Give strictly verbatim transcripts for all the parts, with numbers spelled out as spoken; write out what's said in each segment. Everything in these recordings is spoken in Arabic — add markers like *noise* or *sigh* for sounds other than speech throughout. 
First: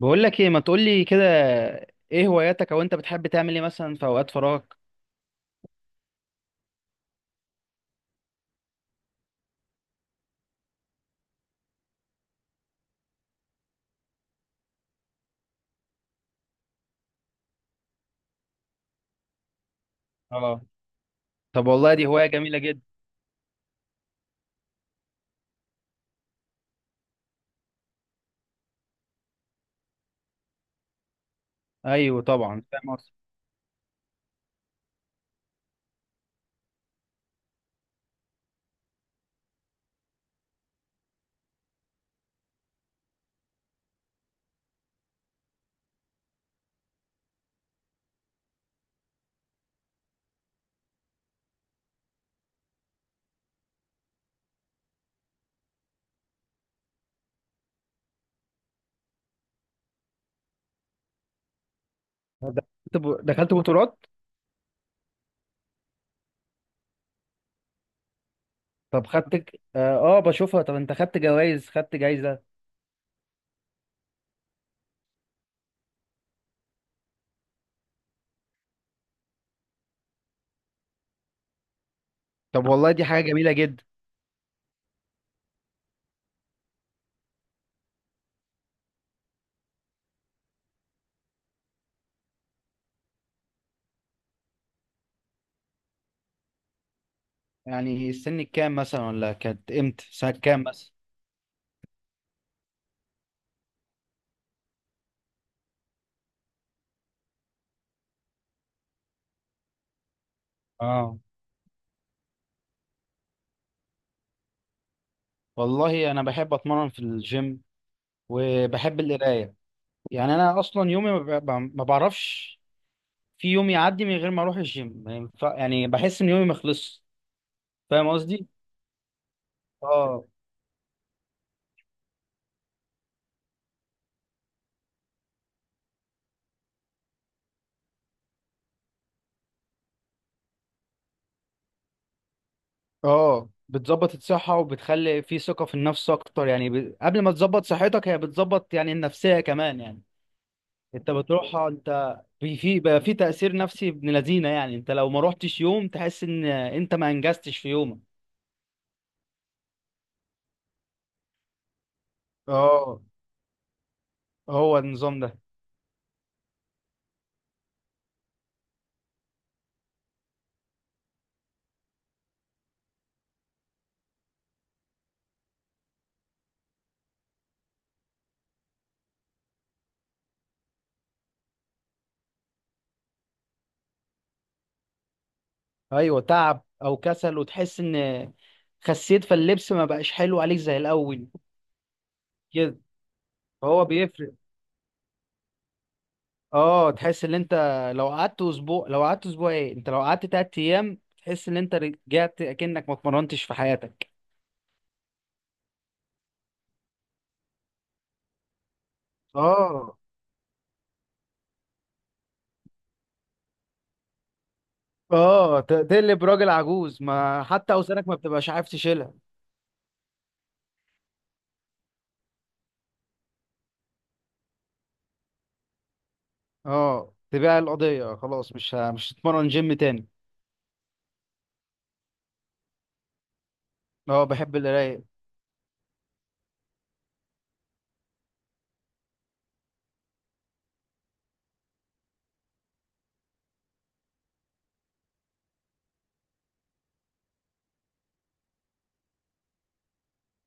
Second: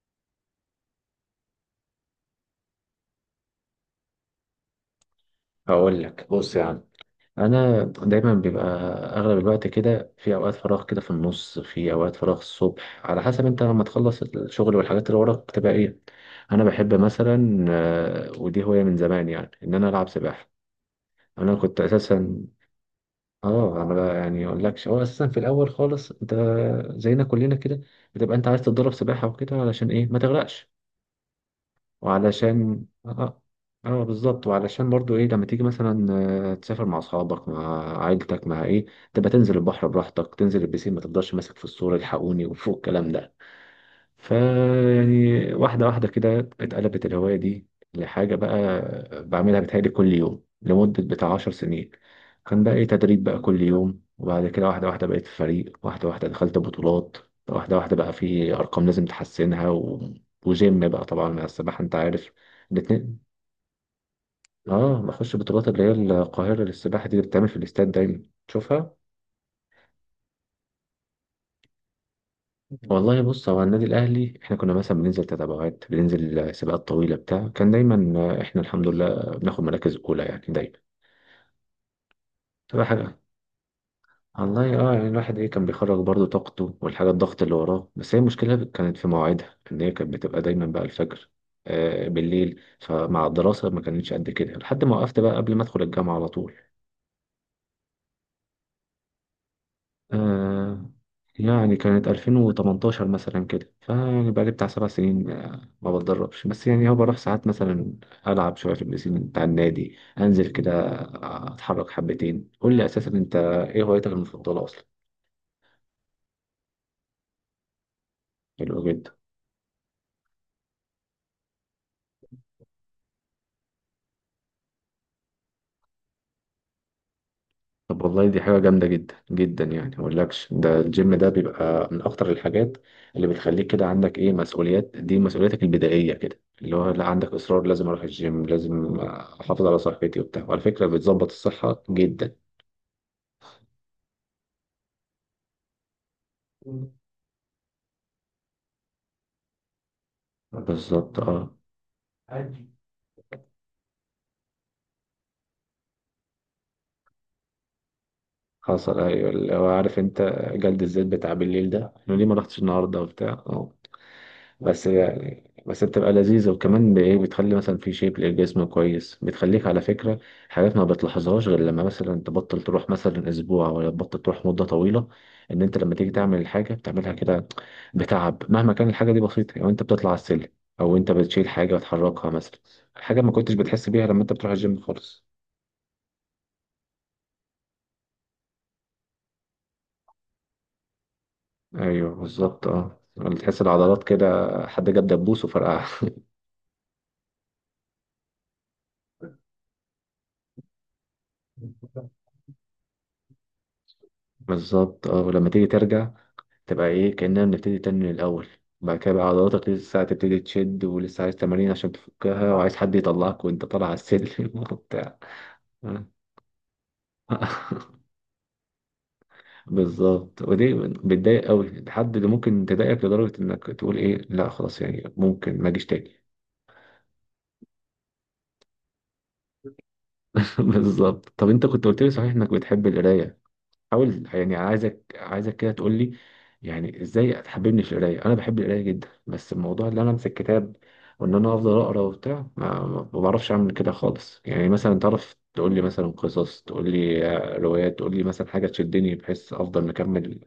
بقول لك ايه، ما تقول لي كده؟ ايه هواياتك، او انت بتحب تعمل ايه مثلا في اوقات فراغك؟ هقول لك بص يا عم. انا دايما بيبقى اغلب الوقت كده في اوقات فراغ، كده في النص في اوقات فراغ الصبح، على حسب انت لما تخلص الشغل والحاجات اللي وراك بتبقى ايه. انا بحب مثلا آه، ودي هوايه من زمان يعني، ان انا العب سباحه. اه. انا طب كنت والله دي هواية اساسا جميلة جدا. اه انا بقى يعني اقول لكش، هو اساسا في الاول خالص انت زينا كلنا كده بتبقى انت عايز تتدرب سباحه وكده علشان ايه؟ ما تغرقش. ايوه طبعا، وعلشان فاهم قصدي. اه اه بالظبط، وعلشان برضو ايه، لما تيجي مثلا آه، تسافر مع اصحابك، مع عائلتك، مع ايه، تبقى تنزل البحر براحتك، تنزل البسين، ما تفضلش ماسك في الصورة الحقوني وفوق الكلام ده. فيعني واحدة واحدة كده اتقلبت الهواية دي لحاجة بقى بعملها، بتهيألي كل يوم لمدة بتاع عشر سنين. كان بقى إيه؟ تدريب بقى كل يوم، وبعد كده واحدة واحدة بقيت في فريق، واحدة واحدة دخلت بطولات، واحدة واحدة بقى في أرقام لازم تحسنها و... وجيم بقى طبعا مع السباحة أنت عارف، دخلت ب- الاتنين. دخلت بطولات. آه، بخش بطولات اللي هي القاهرة للسباحة دي، اللي بتتعمل في الاستاد دايما تشوفها. طب، خدت ك- اه، آه، بشوفها. طب انت خدت جوائز، خدت جايزة؟ والله بص، هو النادي الاهلي احنا كنا مثلا بننزل تتابعات، بننزل سباقات طويله بتاع، كان دايما آه، احنا الحمد لله بناخد مراكز اولى يعني دايما. طب تبقى والله دي حاجه حاجة جميلة جدا. والله. اه يعني الواحد ايه، كان بيخرج برضه طاقته والحاجه، الضغط اللي وراه، بس هي المشكله كانت في مواعيدها، ان هي كانت بتبقى دايما بقى الفجر آه بالليل، فمع الدراسه ما كانتش قد كده، لحد ما وقفت بقى قبل ما ادخل الجامعه على طول. يعني السن الكام مثلا، ولا كانت امتى، سنة كام آه، مثلا؟ يعني كانت ألفين وتمنتاشر مثلا كده، فيعني بقالي بتاع سبع سنين آه، ما بتدربش، بس يعني هو بروح ساعات مثلا، ألعب شوية في البسين بتاع النادي، أنزل كده اه، آه، أتحرك حبتين. قول لي أساسا أنت إيه هوايتك المفضلة أصلا؟ والله انا بحب اتمرن في الجيم، حلو. وبحب القراية. يعني انا اصلا يومي ما ب- ما بعرفش في يوم يعدي من غير ما اروح الجيم. ما ينفع- يعني بحس ان يومي ما خلصش. طب فاهم والله دي قصدي؟ حاجة جامدة جدا جدا، يعني ما اه. اقولكش، ده الجيم ده بيبقى من اكتر الحاجات اللي بتخليك كده عندك ايه، مسؤوليات، دي مسؤوليتك البدائية كده، اللي هو لا، عندك اصرار لازم اروح الجيم، لازم احافظ على صحتي وبتاع، وعلى فكرة بتظبط الصحة جدا. اه، بتظبط الصحة، وبتخلي في ثقة في النفس اكتر. يعني ب... قبل ما تظبط صحتك، هي بتظبط يعني النفسية كمان يعني. انت بالظبط اه. بتروحها، انت في في بقى في تأثير نفسي ابن لذينة يعني. انت لو ما روحتش يوم، تحس ان انت ما انجزتش في يومك. حصل، ايوه، اللي هو عارف انت جلد الذات بتاع بالليل ده، انا ليه ما رحتش النهارده اه. وبتاع آه. هو بس النظام ده. يعني، بس بتبقى لذيذة، وكمان بإيه، بتخلي مثلا في شيب للجسم كويس، بتخليك على فكرة حاجات ما بتلاحظهاش غير لما مثلا تبطل تروح مثلا أسبوع، ولا تبطل تروح مدة طويلة، إن أنت لما تيجي تعمل الحاجة بتعملها كده بتعب، مهما كان الحاجة دي بسيطة. يعني أنت بتطلع على السلم، أو أنت بتشيل حاجة وتحركها مثلا، حاجة ما كنتش بتحس بيها لما أنت بتروح الجيم خالص. ايوه، تعب او كسل، وتحس ان خسيت، فاللبس ما بقاش حلو عليك زي الاول، أيوه بالظبط كده. أه. تحس فهو العضلات كده بيفرق. حد جاب دبوس وفرقعها. *laughs* اه، تحس ان انت لو قعدت اسبوع لو قعدت اسبوع ايه انت لو قعدت تلات ايام، تحس ان انت رجعت اكنك ما اتمرنتش في حياتك. بالظبط اه. ولما تيجي ترجع تبقى ايه، كأننا بنبتدي تاني من الأول. بعد كده بقى عضلاتك اه، لسه هتبتدي تشد، ولسه عايز تمارين عشان تفكها، وعايز حد يطلعك وانت طالع على السلم *laughs* وبتاع. اه. ت- تقلب راجل عجوز، ما حتى *laughs* اوزانك ما بتبقاش عارف تشيلها. بالظبط، ودي بتضايق قوي، الحد اللي ممكن تضايقك لدرجة انك تقول ايه، لا خلاص يعني ممكن ما اجيش تاني. اه، تبيع القضية، خلاص مش ه- مش هتتمرن جيم تاني. *laughs* بالظبط. طب انت كنت قلت لي صحيح انك بتحب القراية؟ اه، حاول يعني، بحب عايزك القراية. عايزك كده تقول لي يعني ازاي تحببني في القرايه. انا بحب القرايه جدا، بس الموضوع اللي انا امسك كتاب وان انا افضل اقرا وبتاع، ما ما بعرفش اعمل كده خالص. يعني مثلا تعرف تقول لي مثلا قصص، تقول لي آه، روايات، تقول لي مثلا حاجه تشدني بحيث افضل مكمل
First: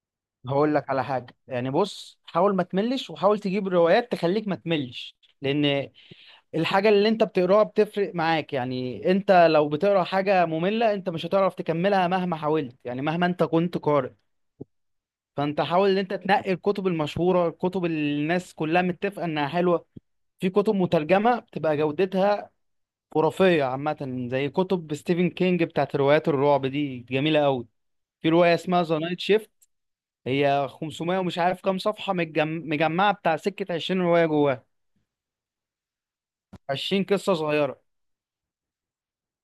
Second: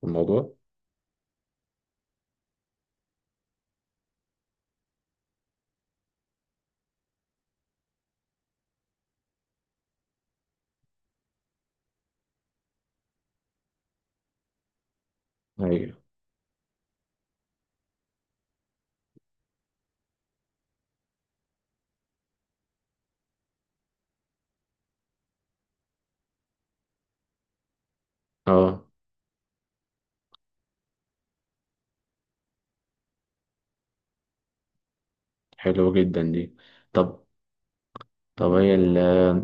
في الموضوع. هقول لك على حاجة، يعني بص، حاول ما تملش، وحاول تجيب روايات تخليك ما تملش. لان الحاجة اللي انت بتقراها بتفرق معاك. يعني انت لو بتقرا حاجة مملة، انت مش هتعرف تكملها مهما حاولت، يعني مهما انت كنت قارئ. فانت حاول ايوه ان انت تنقي الكتب المشهورة، الكتب اللي الناس كلها متفقة انها حلوة. في كتب مترجمة بتبقى جودتها خرافية، عامة زي كتب ستيفن كينج بتاعت روايات الرعب دي، جميلة قوي. في رواية اسمها اه. ذا نايت شيفت، هي خمسمائة ومش عارف كام صفحة، متجم- مجمعة بتاع، سكة 20 رواية جواها، حلو جدا دي. 20 طب قصة صغيرة. طب هي ال-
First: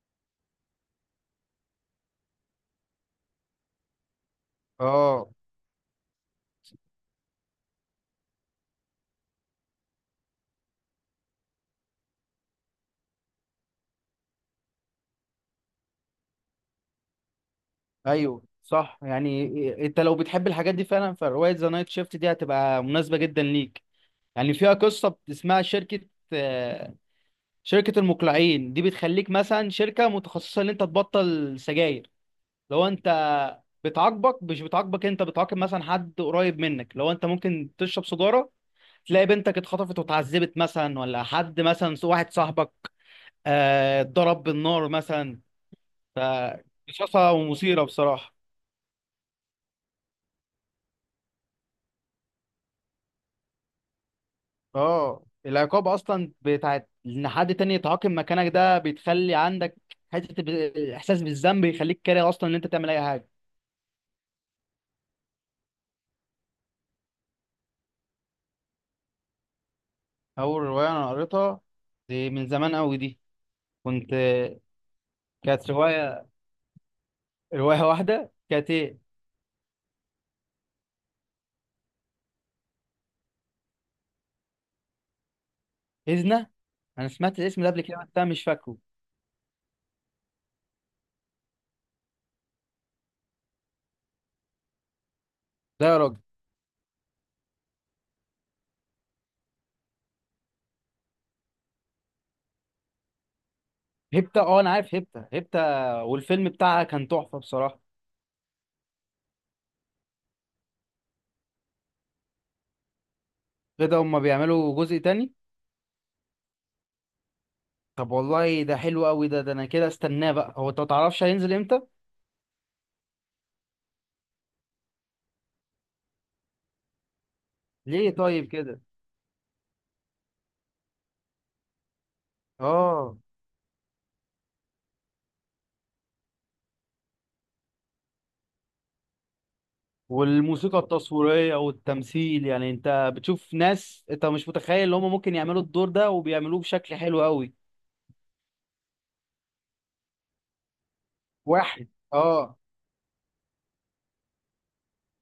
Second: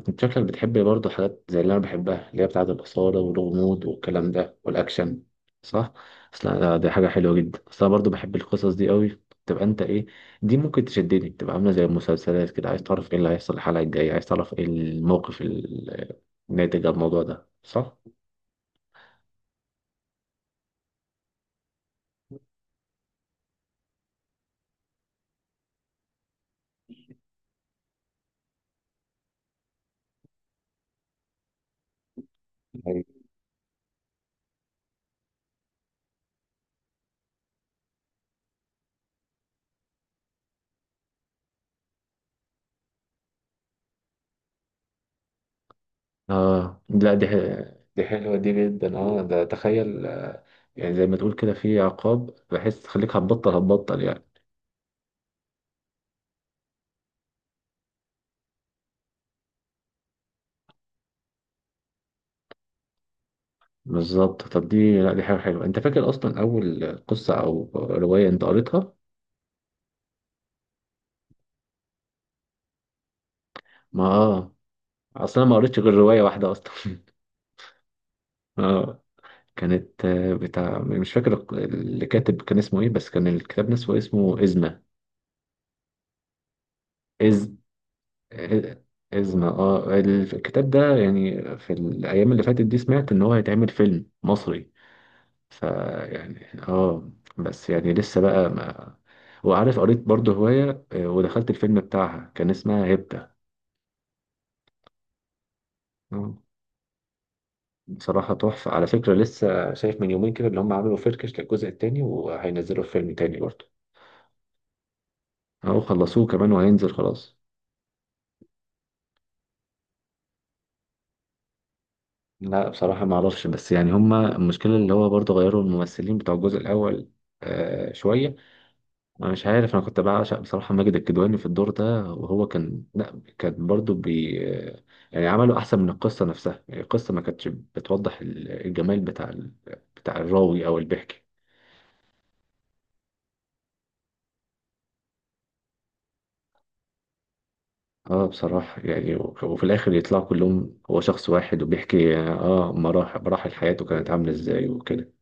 انت شكلك بتحب برضه حاجات زي اللي انا بحبها، اللي هي بتاعة الإثارة والغموض والكلام ده والأكشن، اه. صح؟ اصل أنا- دي حاجة حلوة جدا، اصل انا برضه بحب القصص دي قوي. تبقى انت ايه، دي ممكن تشدني، تبقى عاملة زي المسلسلات كده، عايز تعرف ايه اللي هيحصل الحلقة الجاية، عايز تعرف ايه الموقف ال- الناتج عن الموضوع ده، صح؟ ايوه صح، يعني إيه، انت لو بتحب الحاجات دي فعلا، فروايه ذا نايت شيفت دي هتبقى مناسبه جدا ليك. يعني فيها قصه اسمها شركه، آه، شركه المقلعين، دي بتخليك مثلا شركه متخصصه ان انت تبطل سجاير لو انت. أيوة. بتعاقبك، مش بتعاقبك انت، بتعاقب مثلا حد قريب منك لو انت ممكن تشرب سيجاره. تلاقي بنتك اتخطفت واتعذبت مثلا، ولا حد مثلا، واحد صاحبك آه، اتضرب بالنار مثلا. ف اه لا دي قصصها ح- ومثيره دي بصراحه. حلوة دي جدا. اه ده تخيل آه، يعني زي ما تقول كده في عقاب بحس، تخليك هتبطل هتبطل يعني. اه، العقاب اصلا بتاعت ان حد تاني يتعاقب مكانك ده، بتخلي عندك حته ب- احساس بالذنب، يخليك كاره اصلا ان انت تعمل اي حاجه. بالظبط. طب دي لا، دي حاجة حلوة. انت فاكر اصلا اول قصة او رواية انت قريتها؟ اول روايه انا قريتها، دي من زمان قوي دي. ما كنت اه اصلا أنا ما كانت قريتش غير رواية روايه واحدة اصلا. *laughs* روايه واحده، كانت ايه. اه كانت آه، بتاع، مش فاكر الق- اللي كاتب كان اسمه ايه، بس كان الكتاب نفسه اسمه إزمة. هزنه، انا سمعت إز الاسم ده قبل كده، بس أنا مش إ- فاكره. إزمة، اه. الكتاب ده يعني في الايام اللي فاتت دي سمعت ان هو هيتعمل فيلم مصري، ده يا راجل. فيعني اه بس يعني لسه بقى ما. وعارف قريت برضه هواية آه، ودخلت الفيلم بتاعها، كان اسمها هبدة. هيبتا، اه انا عارف، هيبتا هيبتا. آه. والفيلم بتاعها كان تحفه بصراحه. بصراحة تحفة، على فكرة لسه شايف من يومين كده اللي هم عملوا فركش للجزء التاني، وهينزلوا فيلم تاني برضه. كده هما بيعملوا جزء تاني. أهو خلصوه كمان وهينزل خلاص. طب والله ده حلو قوي ده ده انا كده استناه بقى. هو انت ما تعرفش هينزل امتى؟ لا بصراحة ما أعرفش، بس يعني هم المشكلة اللي هو برضه غيروا الممثلين بتوع الجزء الأول آه ليه شوية. طيب كده؟ أنا مش عارف، أنا كنت بعشق بصراحة ماجد الكدواني في الدور ده، وهو كان اه، لا، كان برضه بي آه، يعني عملوا أحسن من القصة نفسها. يعني القصة ما كانتش بتوضح ال- الجمال بتاع ال- بتاع الراوي أو والموسيقى البحكي. التصويرية والتمثيل، يعني انت بتشوف ناس انت مش متخيل ان هم ممكن يعملوا الدور ده، وبيعملوه بشكل حلو قوي. اه بصراحة يعني وك- وفي الآخر يطلعوا كلهم هو شخص واحد، واحد، وبيحكي اه. اه مراحل مراحل حياته كانت عاملة ازاي وكده.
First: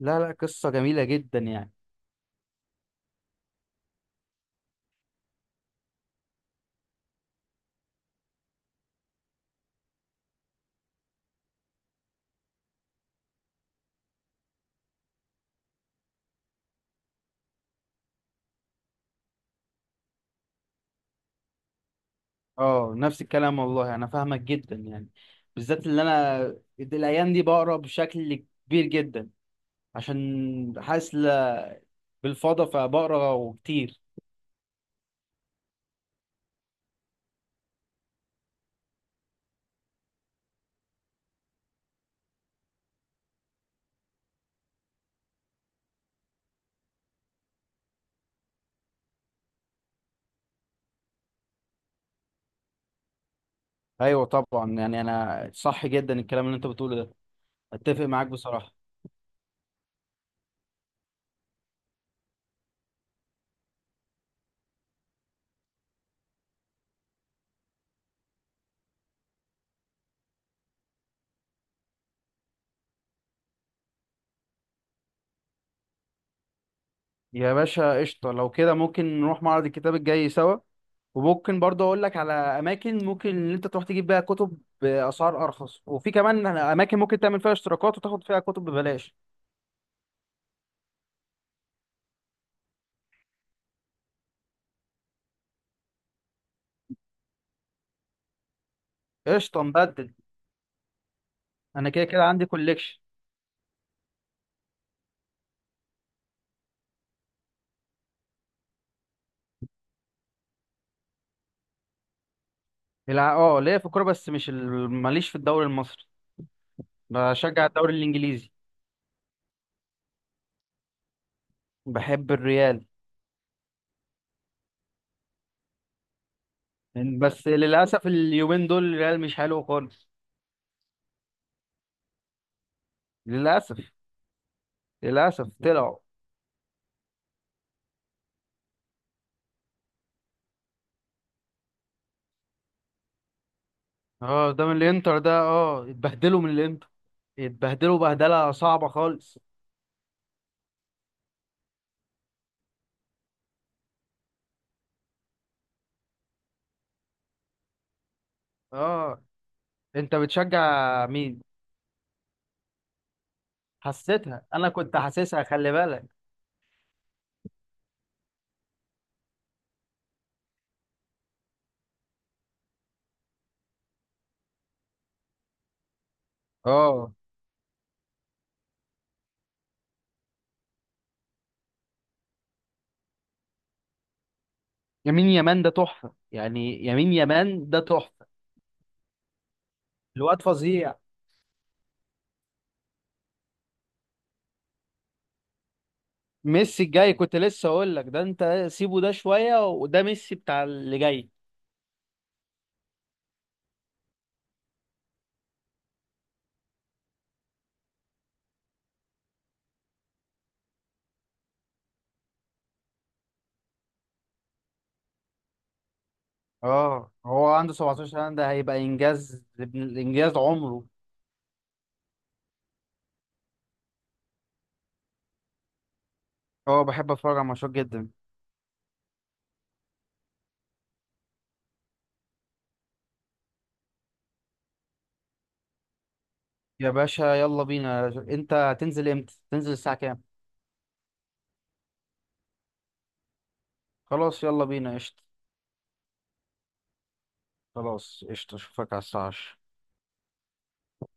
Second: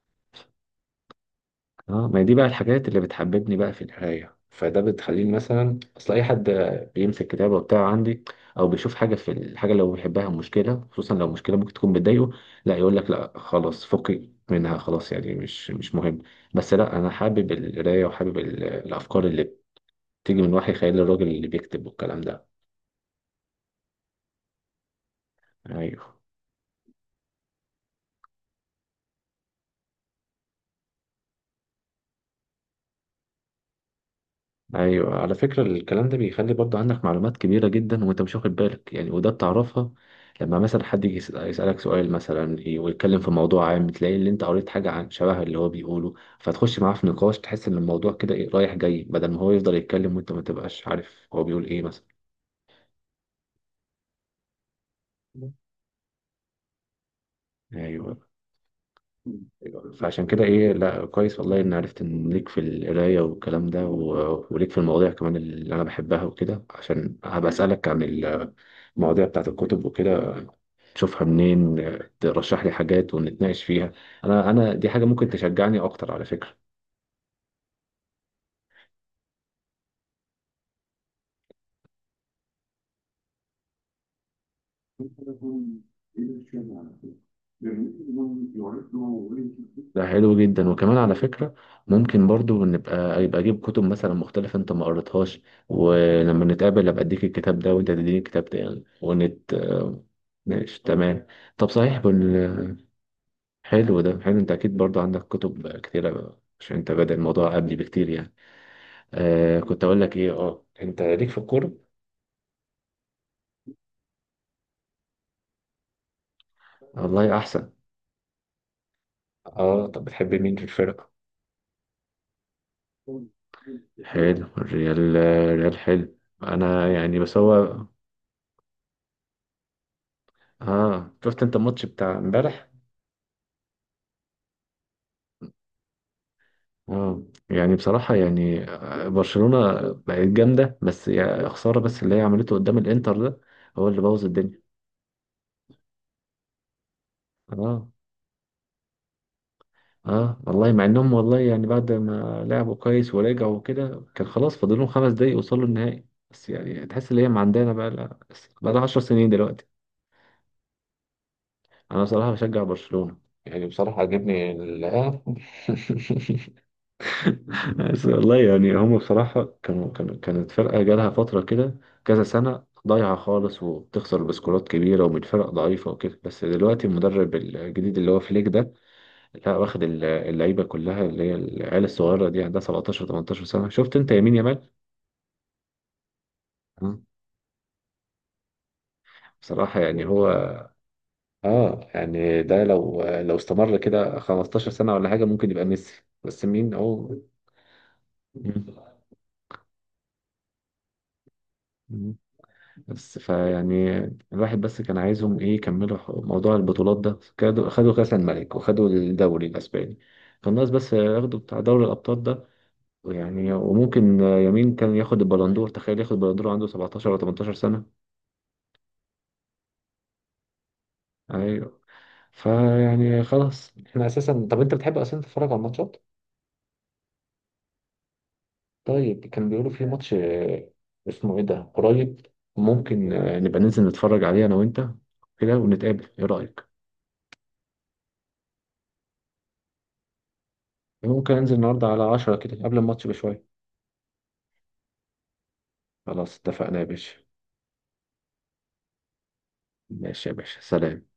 لا لا، قصة جميلة جدا يعني. اه، ما هي دي بقى الحاجات اللي بتحببني بقى في القراية، فده بتخليني مثلا، اصل اي حد بيمسك كتابة وبتاع عندي، او بيشوف حاجة في الحاجة اللي هو بيحبها مشكلة، خصوصا لو مشكلة ممكن تكون بتضايقه، لا يقول لك لا خلاص فكي منها، خلاص يعني مش مش مهم. بس لا، انا حابب القراية وحابب ال- الافكار اللي بتيجي من وحي خيال الراجل اللي بيكتب والكلام ده. اه، نفس الكلام والله، انا فاهمك جدا يعني. بالذات اللي ايوه. انا الايام دي بقرا بشكل كبير جدا، عشان حاسس ل- بالفضا، فبقرا وكتير. ايوه على فكره، الكلام ده بيخلي برضه عندك معلومات كبيره جدا وانت مش واخد بالك يعني، وده بتعرفها لما مثلا حد يجي يسأل- يسالك سؤال مثلا، ي- ويتكلم في موضوع عام، تلاقي اللي انت قريت حاجه عن شبه اللي هو بيقوله، فتخش معاه في نقاش، تحس ان الموضوع كده إيه، رايح جاي، بدل ما هو يفضل يتكلم وانت ما تبقاش عارف هو بيقول ايه مثلا. ايوه طبعا، يعني انا صح جدا الكلام اللي انت بتقوله ده. اتفق ايوه. معاك بصراحة. أيوة. فعشان كده ايه، لا كويس والله ان عرفت ان ليك في القرايه والكلام ده، و- وليك في المواضيع كمان اللي انا بحبها وكده، عشان هبقى اسالك عن المواضيع بتاعت الكتب وكده، تشوفها منين، آه، ترشح لي حاجات ونتناقش فيها. انا انا دي حاجه ممكن تشجعني اكتر على فكره. يا باشا قشطة، لو كده ممكن نروح معرض الكتاب الجاي سوا. وممكن برضه أقول لك على أماكن ممكن إن أنت تروح تجيب بيها كتب بأسعار أرخص، وفي كمان أماكن ممكن تعمل فيها اشتراكات وتاخد فيها كتب ببلاش. ده حلو جدا. وكمان على فكره ممكن برضو نبقى، يبقى اجيب كتب مثلا مختلفه انت ما قريتهاش، ولما نتقابل ابقى اديك الكتاب ده وانت تديني الكتاب ده يعني، ونت قشطة آه، نبدل. ماشي تمام. طب أنا صحيح كده كده عندي بال... كوليكشن. حلو، ده حلو. انت اكيد برضو عندك كتب كتيره عشان انت بادئ الموضوع قبلي بكتير يعني. آه كنت اقول لك ايه، اه انت ليك في الكوره؟ الع- اه، ليا في الكورة، بس مش ال- ماليش في الدوري المصري. والله بشجع احسن. الدوري الإنجليزي. اه طب بتحب مين في الفرقه؟ بحب الريال. حلو، الريال، الريال حلو. انا يعني بس بس هو. للأسف اليومين دول الريال مش حلو خالص. اه شفت انت الماتش بتاع امبارح؟ للأسف. للأسف طلعوا. اه يعني بصراحة يعني آه، برشلونة بقت جامدة، بس يا خسارة بس اللي هي عملته قدام الانتر ده هو اللي بوظ اه، الدنيا. قدام الانتر ده، اه اتبهدلوا من الانتر، اه. اتبهدلوا بهدله صعبه خالص. اه والله مع انهم، والله يعني بعد ما لعبوا كويس ورجعوا وكده، كان خلاص فاضل لهم خمس دقايق يوصلوا النهائي. بس يعني تحس ان هي ما عندنا، بقى لها بقى لها عشر اه. سنين دلوقتي. انت بتشجع مين؟ انا بصراحة بشجع برشلونة، يعني بصراحة حسيتها، عجبني انا كنت ال- حاسسها، خلي بالك. *laughs* بس والله يعني هم بصراحة كانوا كانوا كانت فرقة جالها فترة كده كذا سنة ضايعة خالص، وبتخسر بسكورات كبيرة ومن فرق ضعيفة وكده، بس دلوقتي اه، المدرب الجديد اللي هو فليك ده، لا واخد ال- اللعيبة كلها اللي هي العيال الصغيرة دي عندها سبعتاشر تمنتاشر سنة. شفت انت يمين يامال؟ يمين يمان ده تحفه، يعني مم. يمين يمان ده تحفه. بصراحة يعني هو الواد فظيع. اه يعني ده لو لو استمر كده خمستاشر سنة ولا حاجة ممكن يبقى ميسي، بس مين ميسي الجاي، هو؟ كنت لسه اقول لك ده، انت سيبه ده شويه، وده ميسي بتاع اللي جاي. مم. بس فيعني الواحد بس كان عايزهم ايه، يكملوا ح- موضوع البطولات ده، خدوا خدوا كأس الملك، وخدوا الدوري الاسباني، فالناس بس ياخدوا بتاع دوري الابطال ده. ويعني وممكن يمين كان ياخد البلندور، تخيل ياخد البلندور عنده سبعتاشر اه، ولا هو تمنتاشر عنده سنة. سبعة عشر سنة سنه، ده هيبقى انجاز، ابن- انجاز عمره. ايوه فيعني خلاص. احنا اساسا طب انت بتحب اصلا تتفرج على الماتشات؟ اه، بحب اتفرج على ماتشات جدا. طيب كان بيقولوا في ماتش آه، اسمه ايه ده قريب، ممكن آه، نبقى ننزل نتفرج عليه انا وانت كده، ونتقابل، ايه رأيك؟ يا باشا يلا بينا، انت هتنزل امتى، تنزل الساعة كام؟ ممكن انزل النهارده على عشرة كده قبل الماتش بشوية. خلاص يلا بينا قشطة. خلاص اتفقنا يا باشا. خلاص قشطة، اشوفك على الساعة عشرة. ماشي يا باشا، سلام.